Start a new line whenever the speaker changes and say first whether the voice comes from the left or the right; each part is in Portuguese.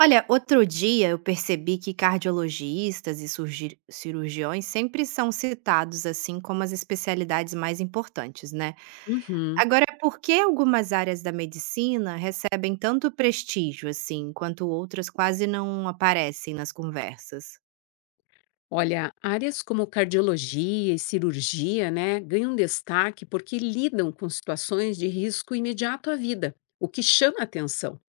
right: Olha, outro dia eu percebi que cardiologistas e cirurgiões sempre são citados assim como as especialidades mais importantes, né?
left: Uhum.
right: Agora, por que algumas áreas da medicina recebem tanto prestígio assim, enquanto outras quase não aparecem nas conversas?
left: Olha, áreas como cardiologia e cirurgia, né, ganham destaque porque lidam com situações de risco imediato à vida, o que chama atenção.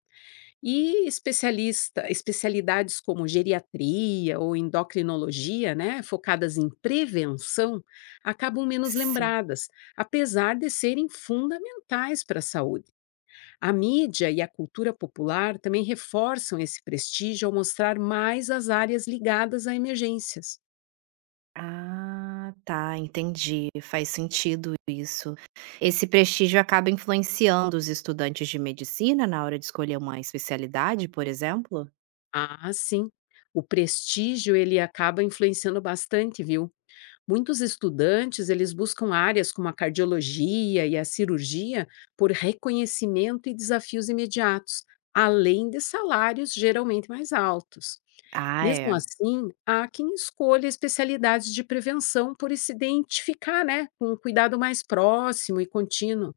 left: Especialidades como geriatria ou endocrinologia, né, focadas em prevenção, acabam menos
right: Sim.
left: lembradas, apesar de serem fundamentais para a saúde. A mídia e a cultura popular também reforçam esse prestígio ao mostrar mais as áreas ligadas a emergências.
right: Ah, tá, entendi. Faz sentido isso. Esse prestígio acaba influenciando os estudantes de medicina na hora de escolher uma especialidade, por exemplo?
left: Ah, sim. O prestígio ele acaba influenciando bastante, viu? Muitos estudantes, eles buscam áreas como a cardiologia e a cirurgia por reconhecimento e desafios imediatos, além de salários geralmente mais altos.
right: Ah,
left: Mesmo
right: é.
left: assim, há quem escolha especialidades de prevenção por se identificar, né, com um cuidado mais próximo e contínuo.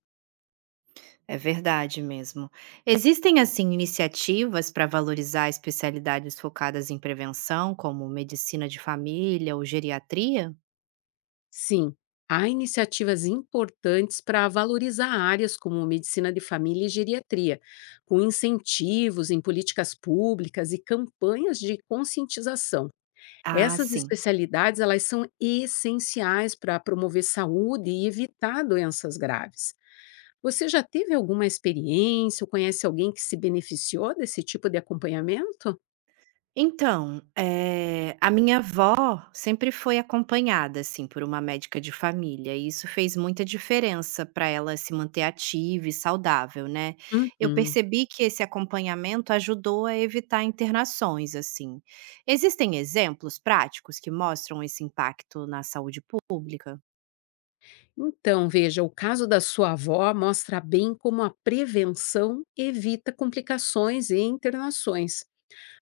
right: É verdade mesmo. Existem, assim, iniciativas para valorizar especialidades focadas em prevenção, como medicina de família ou geriatria?
left: Sim, há iniciativas importantes para valorizar áreas como medicina de família e geriatria, com incentivos em políticas públicas e campanhas de conscientização.
right: Ah,
left: Essas
right: sim.
left: especialidades elas são essenciais para promover saúde e evitar doenças graves. Você já teve alguma experiência ou conhece alguém que se beneficiou desse tipo de acompanhamento?
right: Então, a minha avó sempre foi acompanhada, assim, por uma médica de família, e isso fez muita diferença para ela se manter ativa e saudável, né. Eu
left: Uhum.
right: percebi que esse acompanhamento ajudou a evitar internações, assim. Existem exemplos práticos que mostram esse impacto na saúde pública?
left: Então, veja, o caso da sua avó mostra bem como a prevenção evita complicações e internações.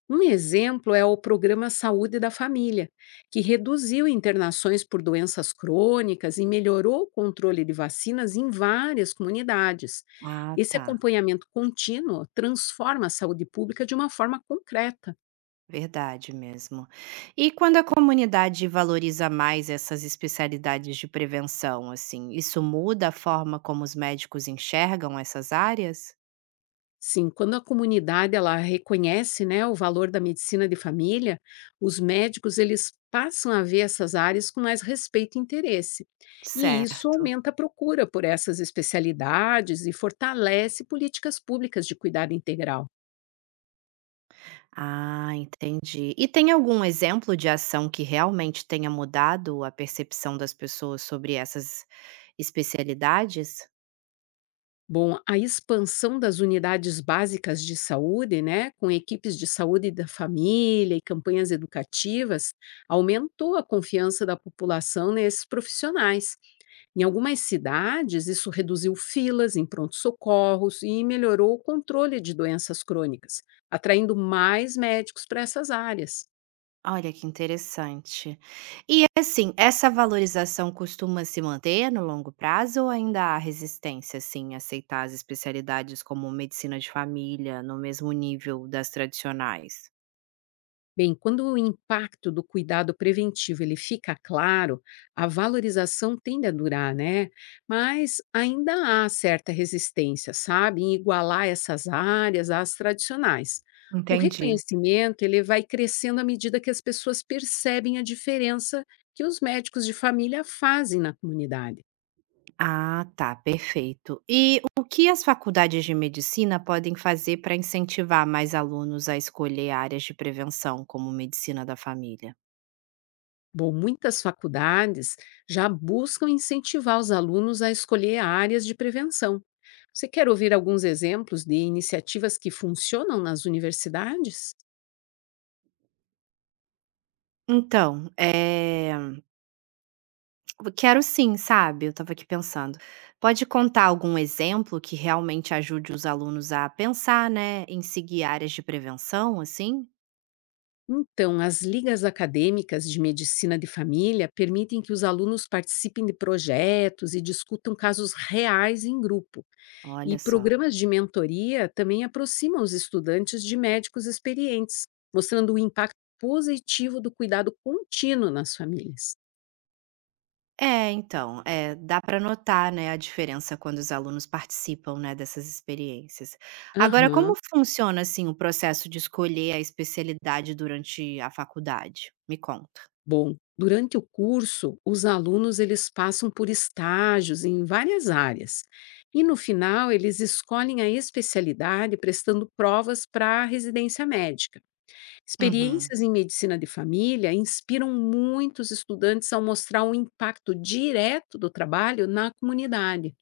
left: Um exemplo é o programa Saúde da Família, que reduziu internações por doenças crônicas e melhorou o controle de vacinas em várias comunidades.
right: Ah,
left: Esse
right: tá.
left: acompanhamento contínuo transforma a saúde pública de uma forma concreta.
right: Verdade mesmo. E quando a comunidade valoriza mais essas especialidades de prevenção, assim, isso muda a forma como os médicos enxergam essas áreas?
left: Sim, quando a comunidade ela reconhece, né, o valor da medicina de família, os médicos eles passam a ver essas áreas com mais respeito e interesse. E isso
right: Certo.
left: aumenta a procura por essas especialidades e fortalece políticas públicas de cuidado integral.
right: Ah, entendi. E tem algum exemplo de ação que realmente tenha mudado a percepção das pessoas sobre essas especialidades?
left: Bom, a expansão das unidades básicas de saúde, né, com equipes de saúde da família e campanhas educativas, aumentou a confiança da população nesses profissionais. Em algumas cidades, isso reduziu filas em prontos-socorros e melhorou o controle de doenças crônicas, atraindo mais médicos para essas áreas.
right: Olha que interessante. E assim, essa valorização costuma se manter no longo prazo ou ainda há resistência, assim, a aceitar as especialidades como medicina de família no mesmo nível das tradicionais?
left: Bem, quando o impacto do cuidado preventivo ele fica claro, a valorização tende a durar, né? Mas ainda há certa resistência, sabe, em igualar essas áreas às tradicionais. O
right: Entendi.
left: reconhecimento ele vai crescendo à medida que as pessoas percebem a diferença que os médicos de família fazem na comunidade.
right: Ah, tá, perfeito. E o que as faculdades de medicina podem fazer para incentivar mais alunos a escolher áreas de prevenção, como medicina da família?
left: Bom, muitas faculdades já buscam incentivar os alunos a escolher áreas de prevenção. Você quer ouvir alguns exemplos de iniciativas que funcionam nas universidades?
right: Então, é. Quero sim, sabe, eu estava aqui pensando. Pode contar algum exemplo que realmente ajude os alunos a pensar, né, em seguir áreas de prevenção, assim?
left: Então, as ligas acadêmicas de medicina de família permitem que os alunos participem de projetos e discutam casos reais em grupo. E
right: Olha só.
left: programas de mentoria também aproximam os estudantes de médicos experientes, mostrando o impacto positivo do cuidado contínuo nas famílias.
right: É, então, é, dá para notar, né, a diferença quando os alunos participam, né, dessas experiências. Agora,
left: Aham.
right: como funciona, assim, o processo de escolher a especialidade durante a faculdade? Me conta.
left: Bom, durante o curso, os alunos eles passam por estágios em várias áreas. E no final, eles escolhem a especialidade prestando provas para a residência médica.
right: Uhum.
left: Experiências em medicina de família inspiram muitos estudantes ao mostrar o impacto direto do trabalho na comunidade.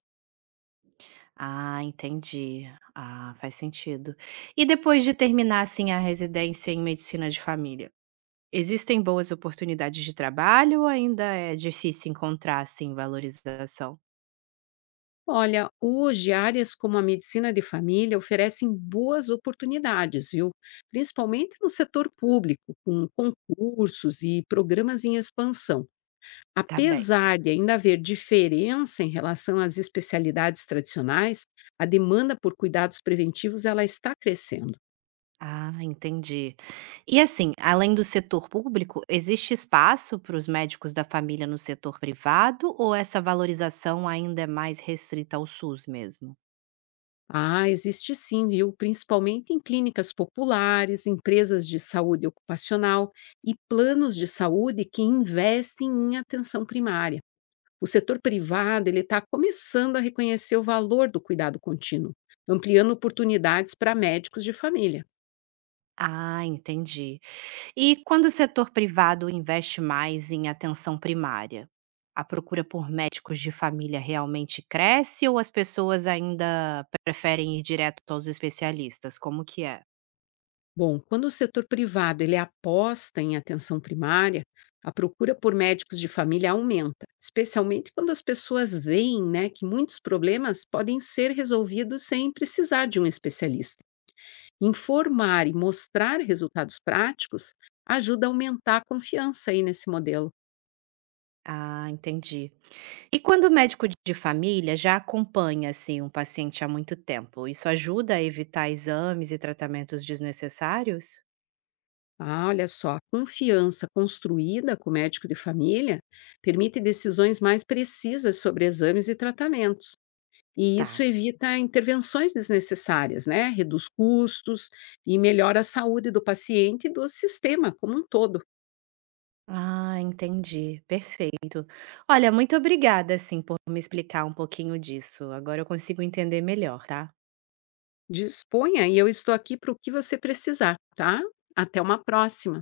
right: Ah, entendi. Ah, faz sentido. E depois de terminar, assim, a residência em medicina de família, existem boas oportunidades de trabalho ou ainda é difícil encontrar, assim, valorização?
left: Olha, hoje áreas como a medicina de família oferecem boas oportunidades, viu? Principalmente no setor público, com concursos e programas em expansão.
right: Tá bem.
left: Apesar de ainda haver diferença em relação às especialidades tradicionais, a demanda por cuidados preventivos ela está crescendo.
right: Ah, entendi. E assim, além do setor público, existe espaço para os médicos da família no setor privado ou essa valorização ainda é mais restrita ao SUS mesmo?
left: Ah, existe sim, viu? Principalmente em clínicas populares, empresas de saúde ocupacional e planos de saúde que investem em atenção primária. O setor privado ele está começando a reconhecer o valor do cuidado contínuo, ampliando oportunidades para médicos de família.
right: Ah, entendi. E quando o setor privado investe mais em atenção primária, a procura por médicos de família realmente cresce ou as pessoas ainda preferem ir direto aos especialistas? Como que é?
left: Bom, quando o setor privado ele aposta em atenção primária, a procura por médicos de família aumenta, especialmente quando as pessoas veem, né, que muitos problemas podem ser resolvidos sem precisar de um especialista. Informar e mostrar resultados práticos ajuda a aumentar a confiança aí nesse modelo.
right: Ah, entendi. E quando o médico de família já acompanha assim um paciente há muito tempo, isso ajuda a evitar exames e tratamentos desnecessários?
left: Ah, olha só, confiança construída com o médico de família permite decisões mais precisas sobre exames e tratamentos. E isso
right: Tá.
left: evita intervenções desnecessárias, né? Reduz custos e melhora a saúde do paciente e do sistema como um todo.
right: Ah, entendi. Perfeito. Olha, muito obrigada, assim, por me explicar um pouquinho disso. Agora eu consigo entender melhor, tá?
left: Disponha, e eu estou aqui para o que você precisar, tá? Até uma próxima.